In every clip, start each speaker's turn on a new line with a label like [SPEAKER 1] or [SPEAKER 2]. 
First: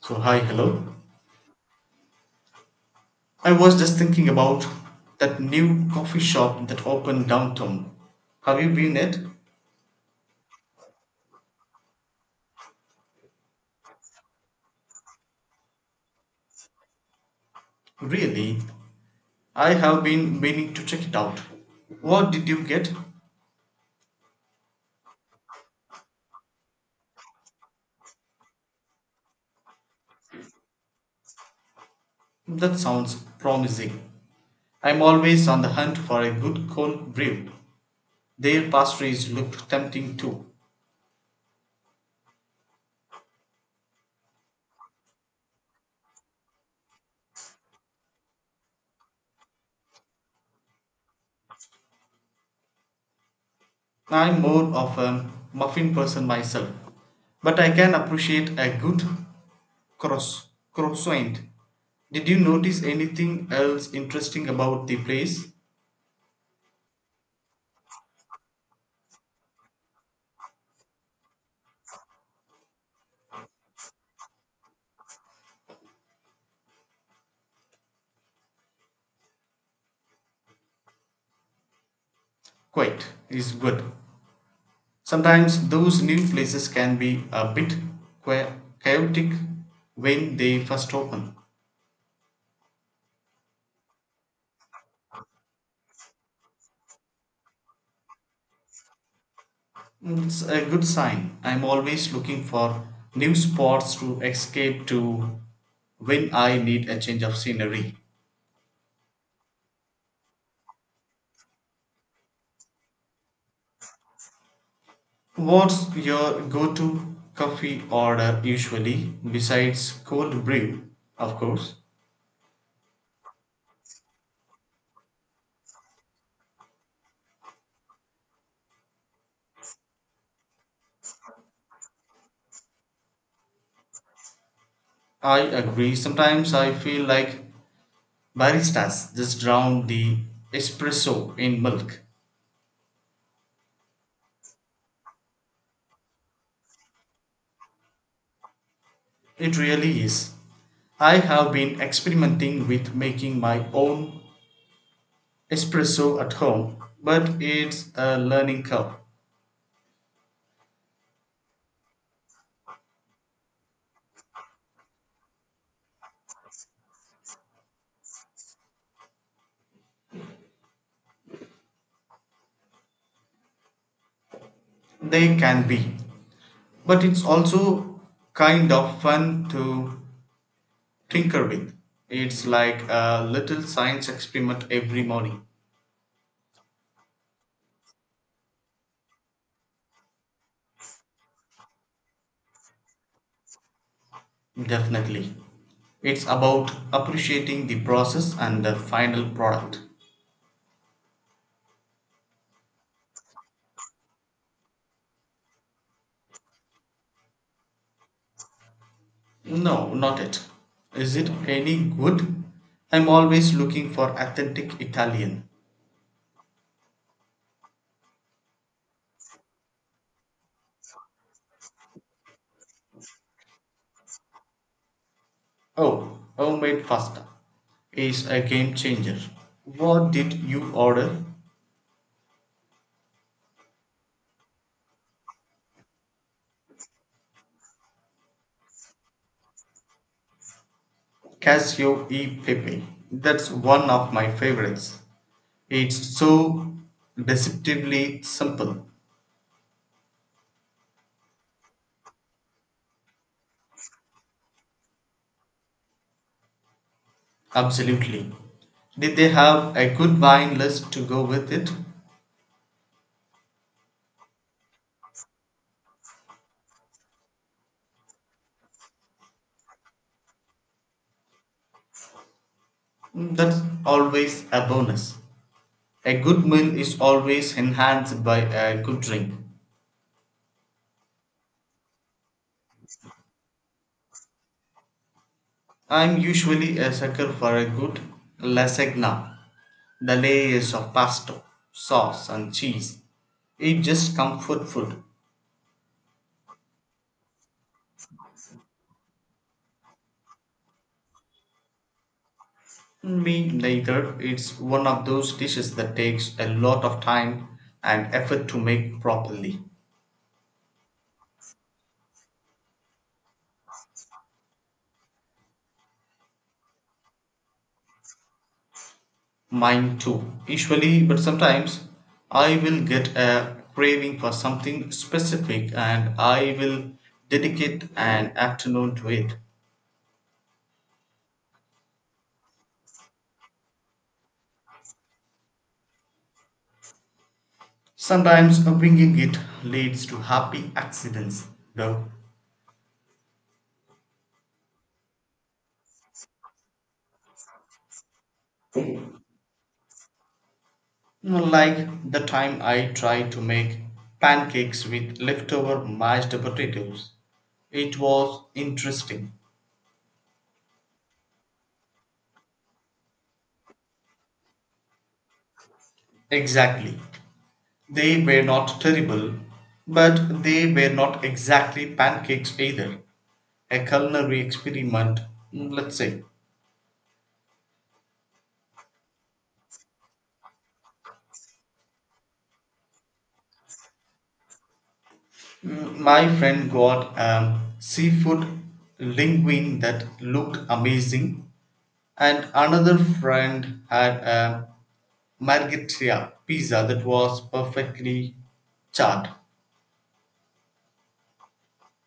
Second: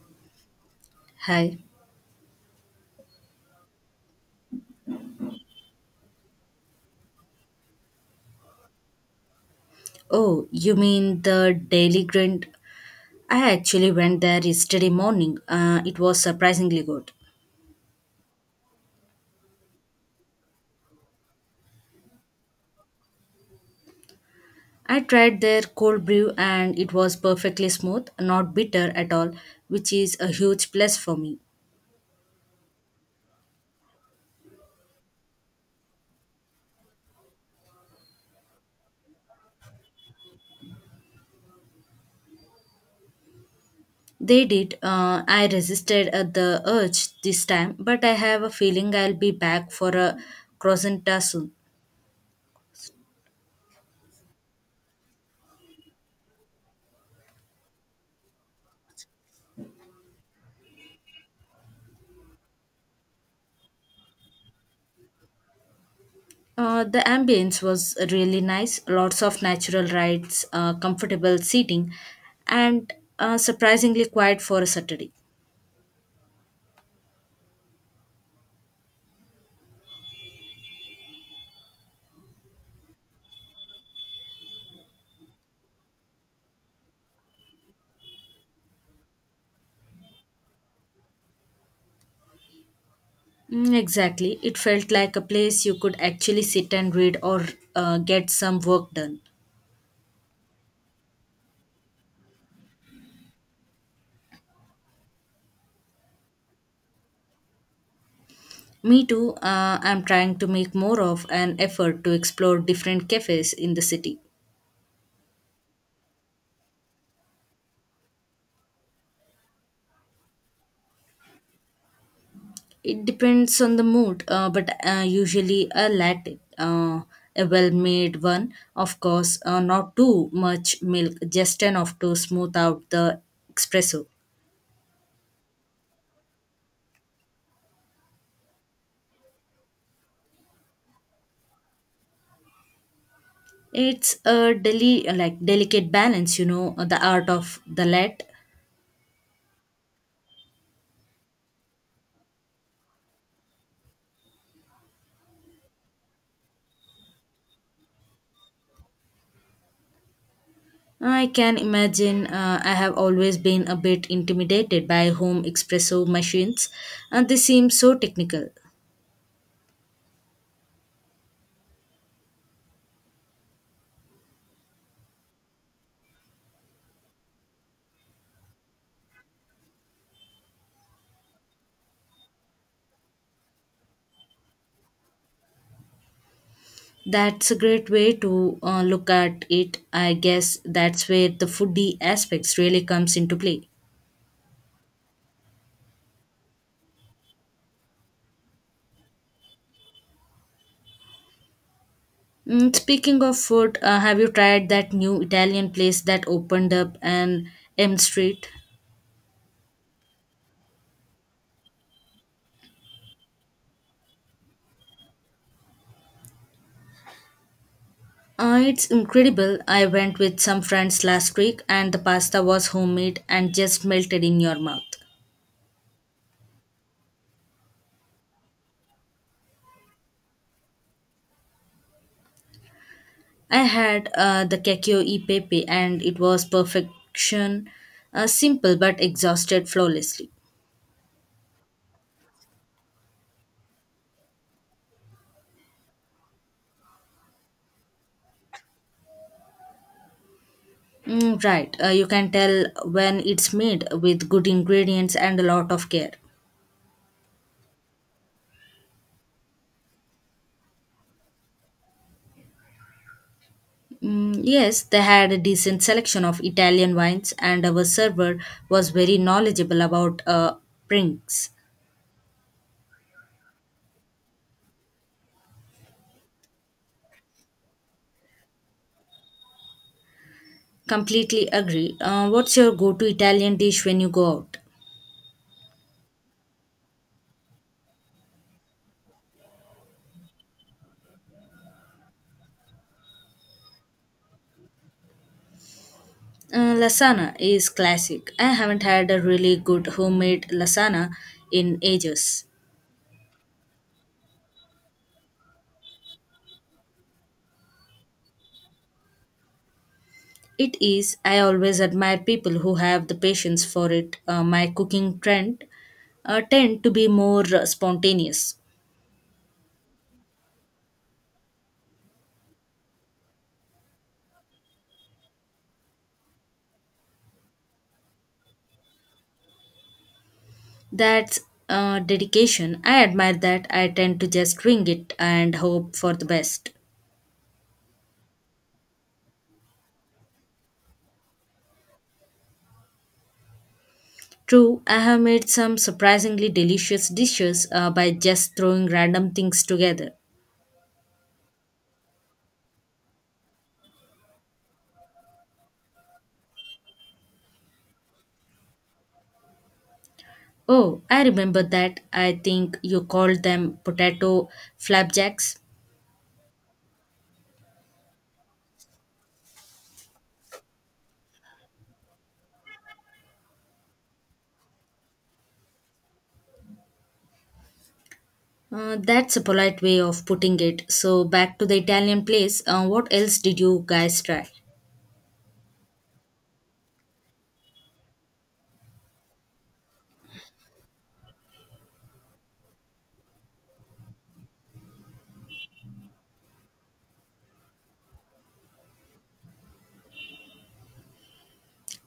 [SPEAKER 1] So hi, hello.
[SPEAKER 2] Hi.
[SPEAKER 1] I was just thinking about that new coffee shop that opened downtown. Have you been it?
[SPEAKER 2] Oh, you mean the Daily Grind? I actually went there yesterday morning. It was surprisingly good.
[SPEAKER 1] Really? I have been meaning to check it out. What did you get?
[SPEAKER 2] I tried their cold brew and it was perfectly smooth, not bitter at all, which is a huge plus for me.
[SPEAKER 1] That sounds promising. I'm always on the hunt for a good cold brew. Their pastries looked tempting too.
[SPEAKER 2] They did. I resisted at the urge this time, but I have a feeling I'll be back for a croissant soon.
[SPEAKER 1] I'm more of a muffin person myself, but I can appreciate a good Cross Crossoint. Did you notice anything else interesting about the place?
[SPEAKER 2] The ambience was really nice. Lots of natural rides, comfortable seating, and surprisingly quiet for a Saturday.
[SPEAKER 1] Quite is good. Sometimes those new places can be a bit qua- chaotic when they first open.
[SPEAKER 2] Mm, exactly. It felt like a place you could actually sit and read or get some work done.
[SPEAKER 1] It's a good sign. I'm always looking for new spots to escape to when I need a change of scenery.
[SPEAKER 2] Me too. I'm trying to make more of an effort to explore different cafes in the city.
[SPEAKER 1] What's your go to coffee order usually, besides cold brew, of course?
[SPEAKER 2] It depends on the mood, but usually a latte, a well-made one, of course, not too much milk, just enough to smooth out the espresso.
[SPEAKER 1] I agree. Sometimes I feel like baristas just drown the espresso in milk.
[SPEAKER 2] It's a like delicate balance, you know, the art of the latte.
[SPEAKER 1] It really is. I have been experimenting with making my own espresso at home, but it's a learning curve.
[SPEAKER 2] I can imagine I have always been a bit intimidated by home espresso machines, and they seem so technical.
[SPEAKER 1] They can be. But it's also kind of fun to tinker with. It's like a little science experiment every morning.
[SPEAKER 2] That's a great way to look at it. I guess that's where the foodie aspects really comes into play.
[SPEAKER 1] Definitely. It's about appreciating the process and the final product.
[SPEAKER 2] Mm, speaking of food, have you tried that new Italian place that opened up on M Street?
[SPEAKER 1] No, not it. Is it any good? I'm always looking for authentic Italian.
[SPEAKER 2] It's incredible. I went with some friends last week, and the pasta was homemade and just melted in your mouth.
[SPEAKER 1] Oh, homemade pasta is a game changer. What did you order?
[SPEAKER 2] I had the Kekio e Pepe, and it was perfection, simple but exhausted flawlessly.
[SPEAKER 1] Casio e pepe. That's one of my favorites. It's so deceptively simple.
[SPEAKER 2] Mm, right. You can tell when it's made with good ingredients and a lot of care.
[SPEAKER 1] Absolutely. Did they have a good wine list to go with it?
[SPEAKER 2] Mm, yes, they had a decent selection of Italian wines, and our server was very knowledgeable about drinks.
[SPEAKER 1] Mm, that's always a bonus. A good meal is always enhanced by a good drink.
[SPEAKER 2] Completely agree. What's your go to Italian dish when you go out?
[SPEAKER 1] I'm usually a sucker for a good lasagna. The layers of pasta, sauce, and cheese. It's just comfort food.
[SPEAKER 2] Lasagna is classic. I haven't had a really good homemade lasagna in ages.
[SPEAKER 1] Me neither. It's one of those dishes that takes a lot of time and effort to make properly.
[SPEAKER 2] It is. I always admire people who have the patience for it. My cooking trend tend to be more spontaneous.
[SPEAKER 1] Mine too. Usually, but sometimes I will get a craving for something specific and I will dedicate an afternoon to it.
[SPEAKER 2] That's Dedication. I admire that. I tend to just wing it and hope for the best.
[SPEAKER 1] Sometimes bringing it leads to happy accidents, though.
[SPEAKER 2] True, I have made some surprisingly delicious dishes by just throwing random things together.
[SPEAKER 1] Like the time I tried to make pancakes with leftover mashed potatoes. It was interesting.
[SPEAKER 2] Oh, I remember that. I think you called them potato flapjacks.
[SPEAKER 1] Exactly. They were not terrible, but they were not exactly pancakes either. A culinary experiment. Mm, let's say.
[SPEAKER 2] That's a polite way of putting it. So, back to the Italian place, what else did you guys try?
[SPEAKER 1] Mm, my friend got seafood linguine that looked amazing, and another friend had a margherita pizza that was perfectly charred.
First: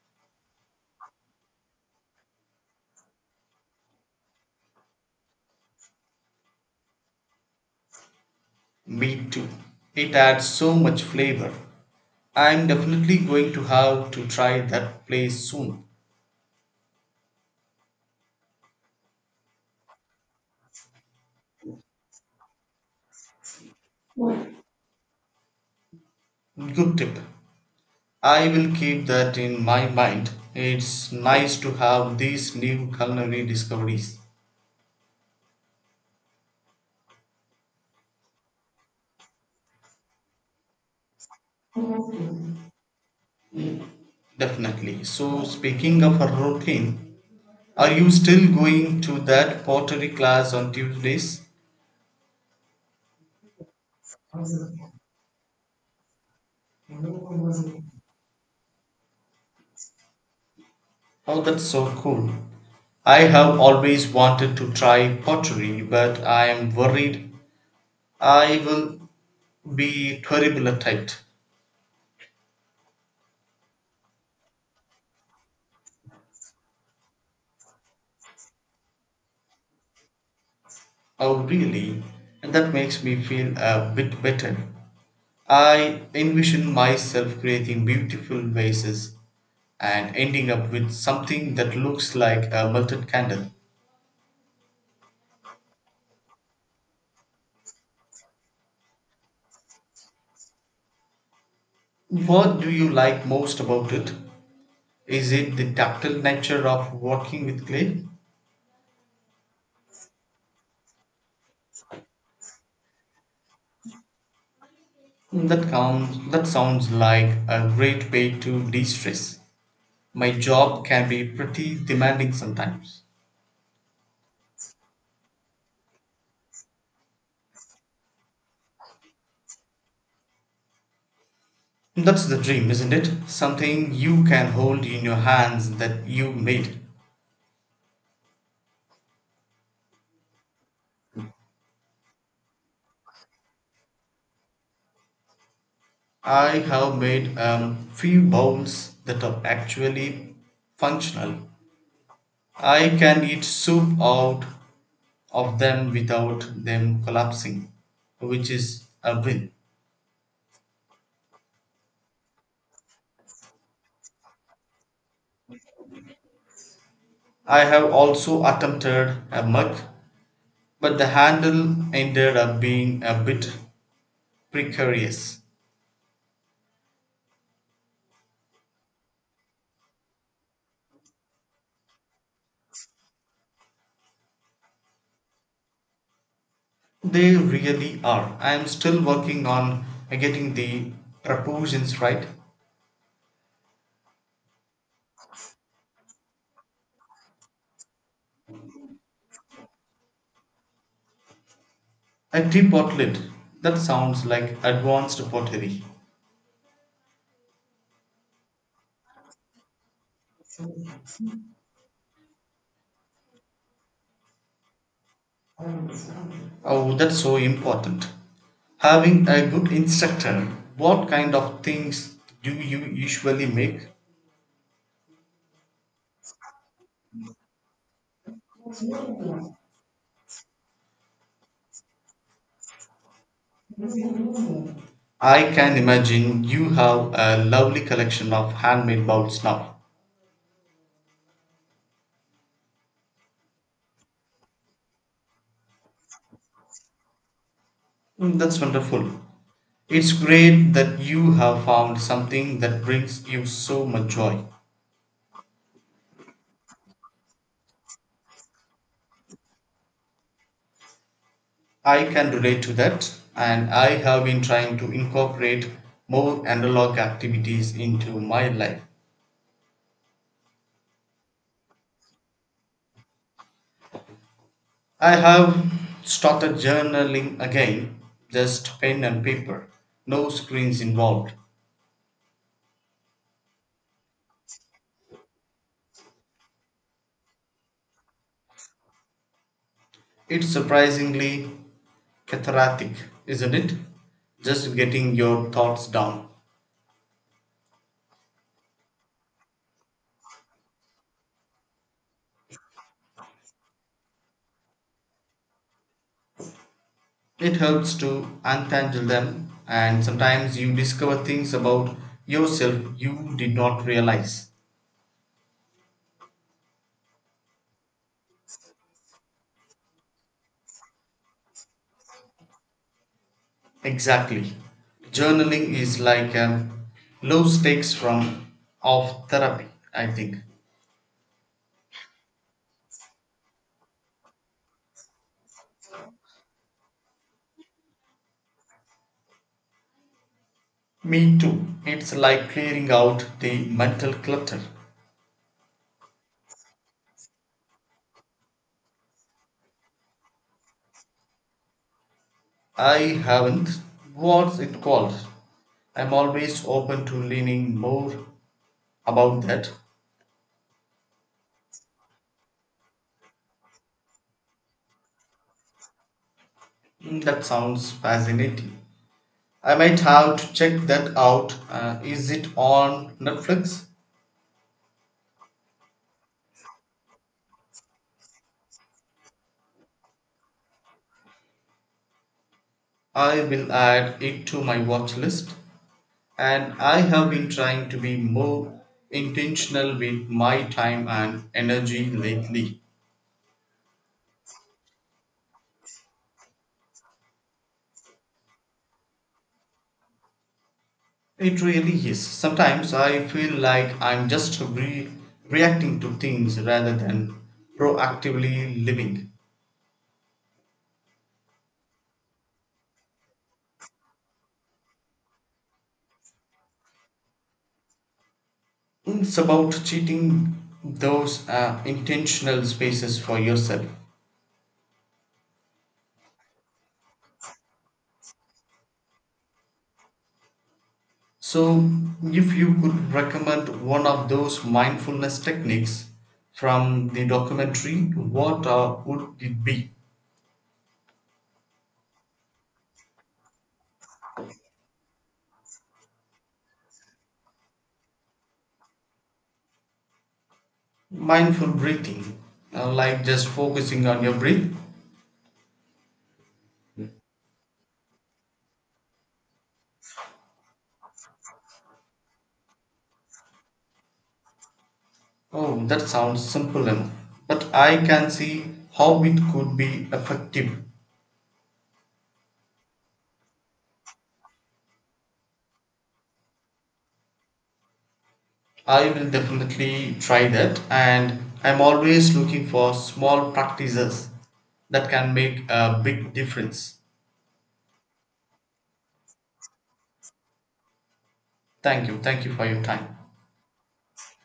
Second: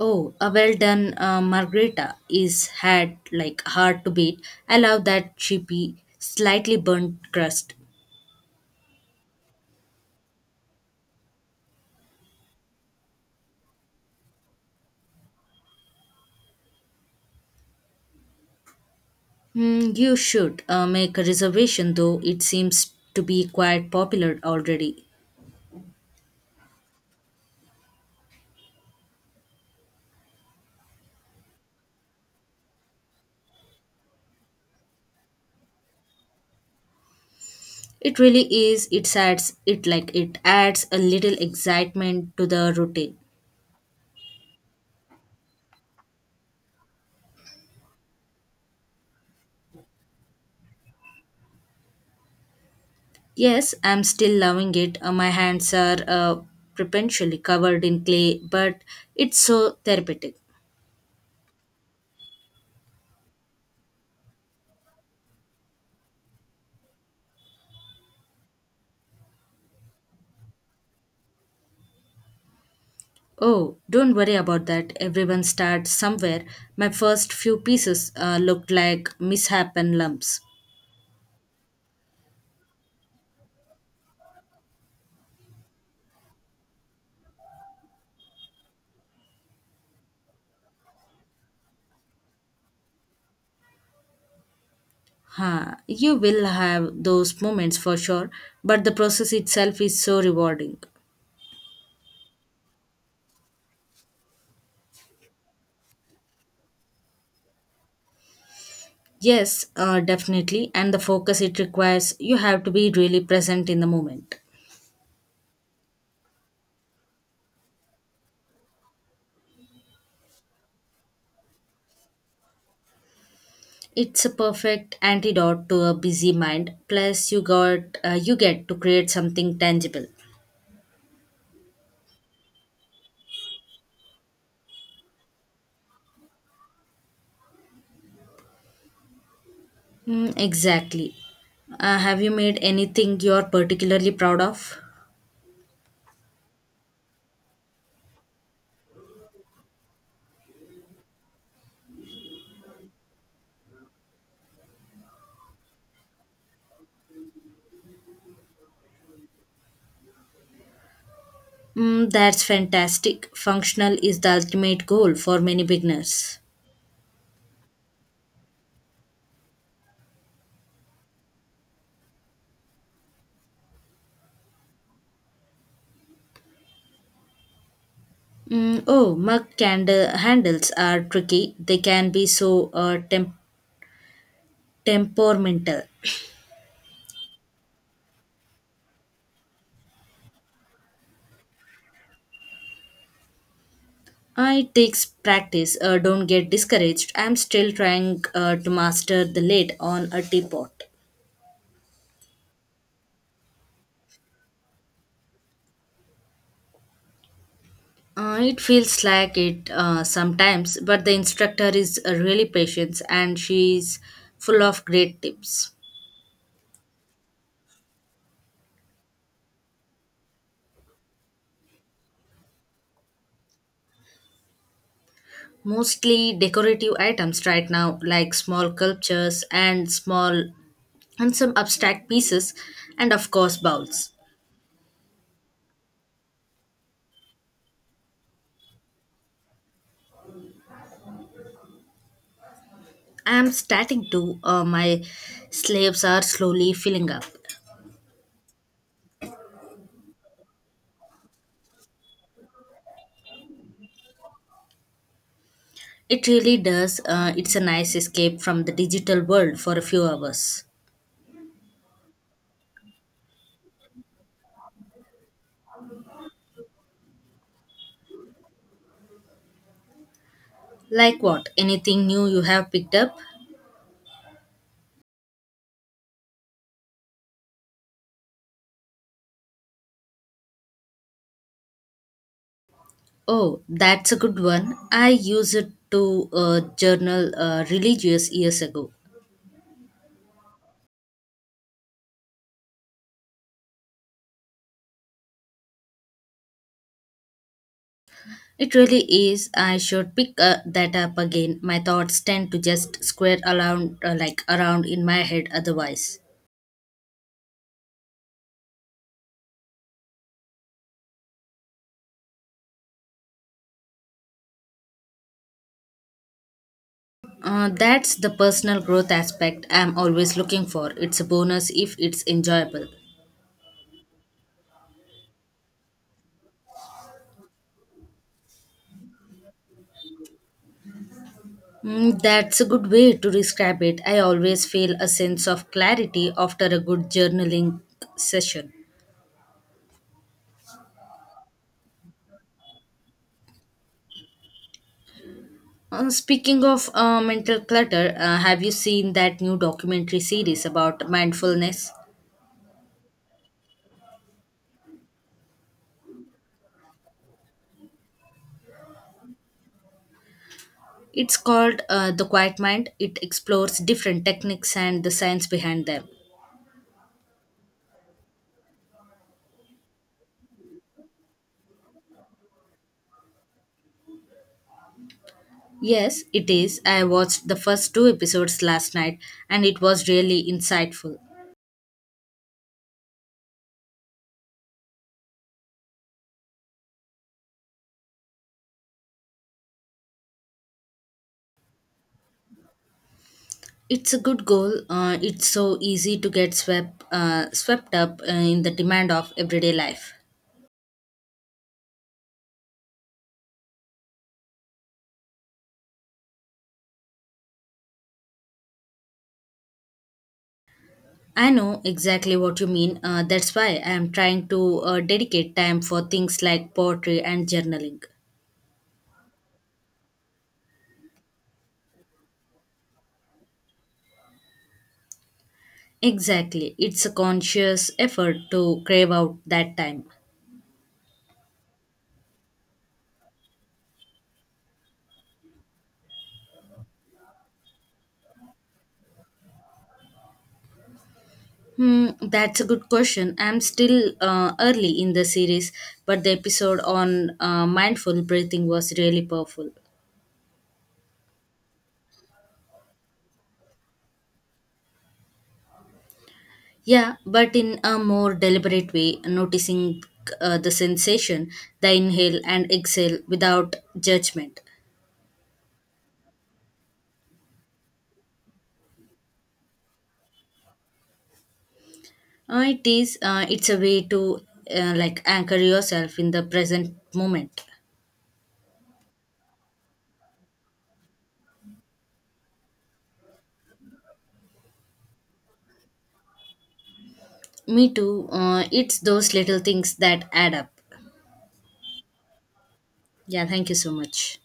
[SPEAKER 2] Oh, a well done margherita is had like hard to beat. I love that chippy, slightly burnt crust.
[SPEAKER 1] Me too. It had so much flavor. I'm definitely going to have to try that place soon.
[SPEAKER 2] Hmm, you should make a reservation though, it seems to be quite popular already.
[SPEAKER 1] Good tip. I will keep that in my mind. It's nice to have these new culinary discoveries.
[SPEAKER 2] It really is. It adds a little excitement to the routine.
[SPEAKER 1] Definitely. So, speaking of a routine, are you still going to that pottery class on Tuesdays?
[SPEAKER 2] Yes, I'm still loving it. My hands are perpetually
[SPEAKER 1] Oh,
[SPEAKER 2] covered in clay, but it's so therapeutic.
[SPEAKER 1] that's so cool. I have always wanted to try pottery, but I am worried I will be terrible at it.
[SPEAKER 2] Oh, don't worry about that. Everyone starts somewhere. My first few pieces looked like mishap and lumps.
[SPEAKER 1] Oh, really? That makes me feel a bit better. I envision myself creating beautiful vases and ending up with something that looks like a melted candle.
[SPEAKER 2] Huh. You will have those moments for sure, but the process itself is so rewarding.
[SPEAKER 1] What do you like most about it? Is it the tactile nature of working with clay?
[SPEAKER 2] Yes, definitely. And the focus it requires, you have to be really present in the moment.
[SPEAKER 1] That counts, that sounds like a great way to de-stress. My job can be pretty demanding sometimes.
[SPEAKER 2] It's a perfect antidote to a busy mind. Plus, you get to create something tangible.
[SPEAKER 1] That's the dream, isn't it? Something you can hold in your hands that you made.
[SPEAKER 2] Mm, exactly. Have you made anything you're particularly proud of?
[SPEAKER 1] I have made a few bowls that are actually functional. I can eat soup out of them without them collapsing, which is a win.
[SPEAKER 2] Mm, that's fantastic. Functional is the ultimate goal for many beginners.
[SPEAKER 1] I have also attempted a mug, but the handle ended up being a bit precarious.
[SPEAKER 2] Mm, oh, mug candle handles are tricky. They can be so temperamental.
[SPEAKER 1] They really are. I am still working on getting the proportions right.
[SPEAKER 2] It takes practice. Don't get discouraged. I'm still trying to master the lid on a teapot.
[SPEAKER 1] A teapot lid. That sounds like advanced pottery.
[SPEAKER 2] It feels like it sometimes, but the instructor is really patient and she's full of great tips.
[SPEAKER 1] Oh, that's so important. Having a good instructor, what kind of things do you usually make?
[SPEAKER 2] Mostly decorative items right now, like small sculptures and small and some abstract pieces, and of course bowls.
[SPEAKER 1] I can imagine you have a lovely collection of handmade bowls now.
[SPEAKER 2] I am starting to, my slaves are slowly filling up.
[SPEAKER 1] Mm, that's wonderful. It's great that you have found something that brings you so much joy.
[SPEAKER 2] It really does. It's a nice escape from the digital world for a few hours.
[SPEAKER 1] I can relate to that, and I have been trying to incorporate more analog activities into my life.
[SPEAKER 2] Like what? Anything new you have picked up?
[SPEAKER 1] I have started journaling again, just pen and paper, no screens involved.
[SPEAKER 2] Oh, that's a good one. I use it to journal religious years ago.
[SPEAKER 1] It's surprisingly cathartic, isn't it? Just getting your thoughts down.
[SPEAKER 2] It really is. I should pick that up again. My thoughts tend to just square around, like around in my head. Otherwise,
[SPEAKER 1] It helps to untangle them, and sometimes you discover things about yourself you did not realize.
[SPEAKER 2] uh, that's the personal growth aspect I'm always looking for. It's a bonus if it's enjoyable.
[SPEAKER 1] Exactly. Journaling is like a low stakes form of therapy, I think.
[SPEAKER 2] Mm, that's a good way to describe it. I always feel a sense of clarity after a good journaling session.
[SPEAKER 1] Me too. It's like clearing out the mental clutter.
[SPEAKER 2] Speaking of mental clutter, have you seen that new documentary series about mindfulness?
[SPEAKER 1] I haven't. What's it called? I'm always open to learning more about that.
[SPEAKER 2] It's called The Quiet Mind. It explores different techniques and the science behind them.
[SPEAKER 1] Mm, that sounds fascinating. I might have to check that out. Is it on Netflix?
[SPEAKER 2] Yes, it is. I watched the first two episodes last night and it was really insightful.
[SPEAKER 1] I will add it to my watch list. And I have been trying to be more intentional with my time and energy lately.
[SPEAKER 2] It's a good goal. It's so easy to get swept up in the demand of everyday life.
[SPEAKER 1] It really is. Sometimes I feel like I'm just reacting to things rather than proactively living.
[SPEAKER 2] I know exactly what you mean. That's why I am trying to dedicate time for things like poetry and journaling.
[SPEAKER 1] It's about cheating those intentional spaces for yourself.
[SPEAKER 2] Exactly. It's a conscious effort to crave out that time.
[SPEAKER 1] So, if you could recommend one of those mindfulness techniques from the documentary, what would it be?
[SPEAKER 2] Hmm, that's a good question. I'm still early in the series, but the episode on mindful breathing was really powerful.
[SPEAKER 1] Mindful breathing, like just focusing on your breath.
[SPEAKER 2] Yeah, but in a more deliberate way, noticing the sensation, the inhale and exhale without judgment.
[SPEAKER 1] Oh, that sounds simple enough, but I can see how it could be effective.
[SPEAKER 2] It is. It's a way to like anchor yourself in the present moment.
[SPEAKER 1] I will definitely try that, and I'm always looking for small practices that can make a big difference.
[SPEAKER 2] Me too. It's those little things that add up.
[SPEAKER 1] Thank you. Thank you for your time.
[SPEAKER 2] Yeah. Thank you so much.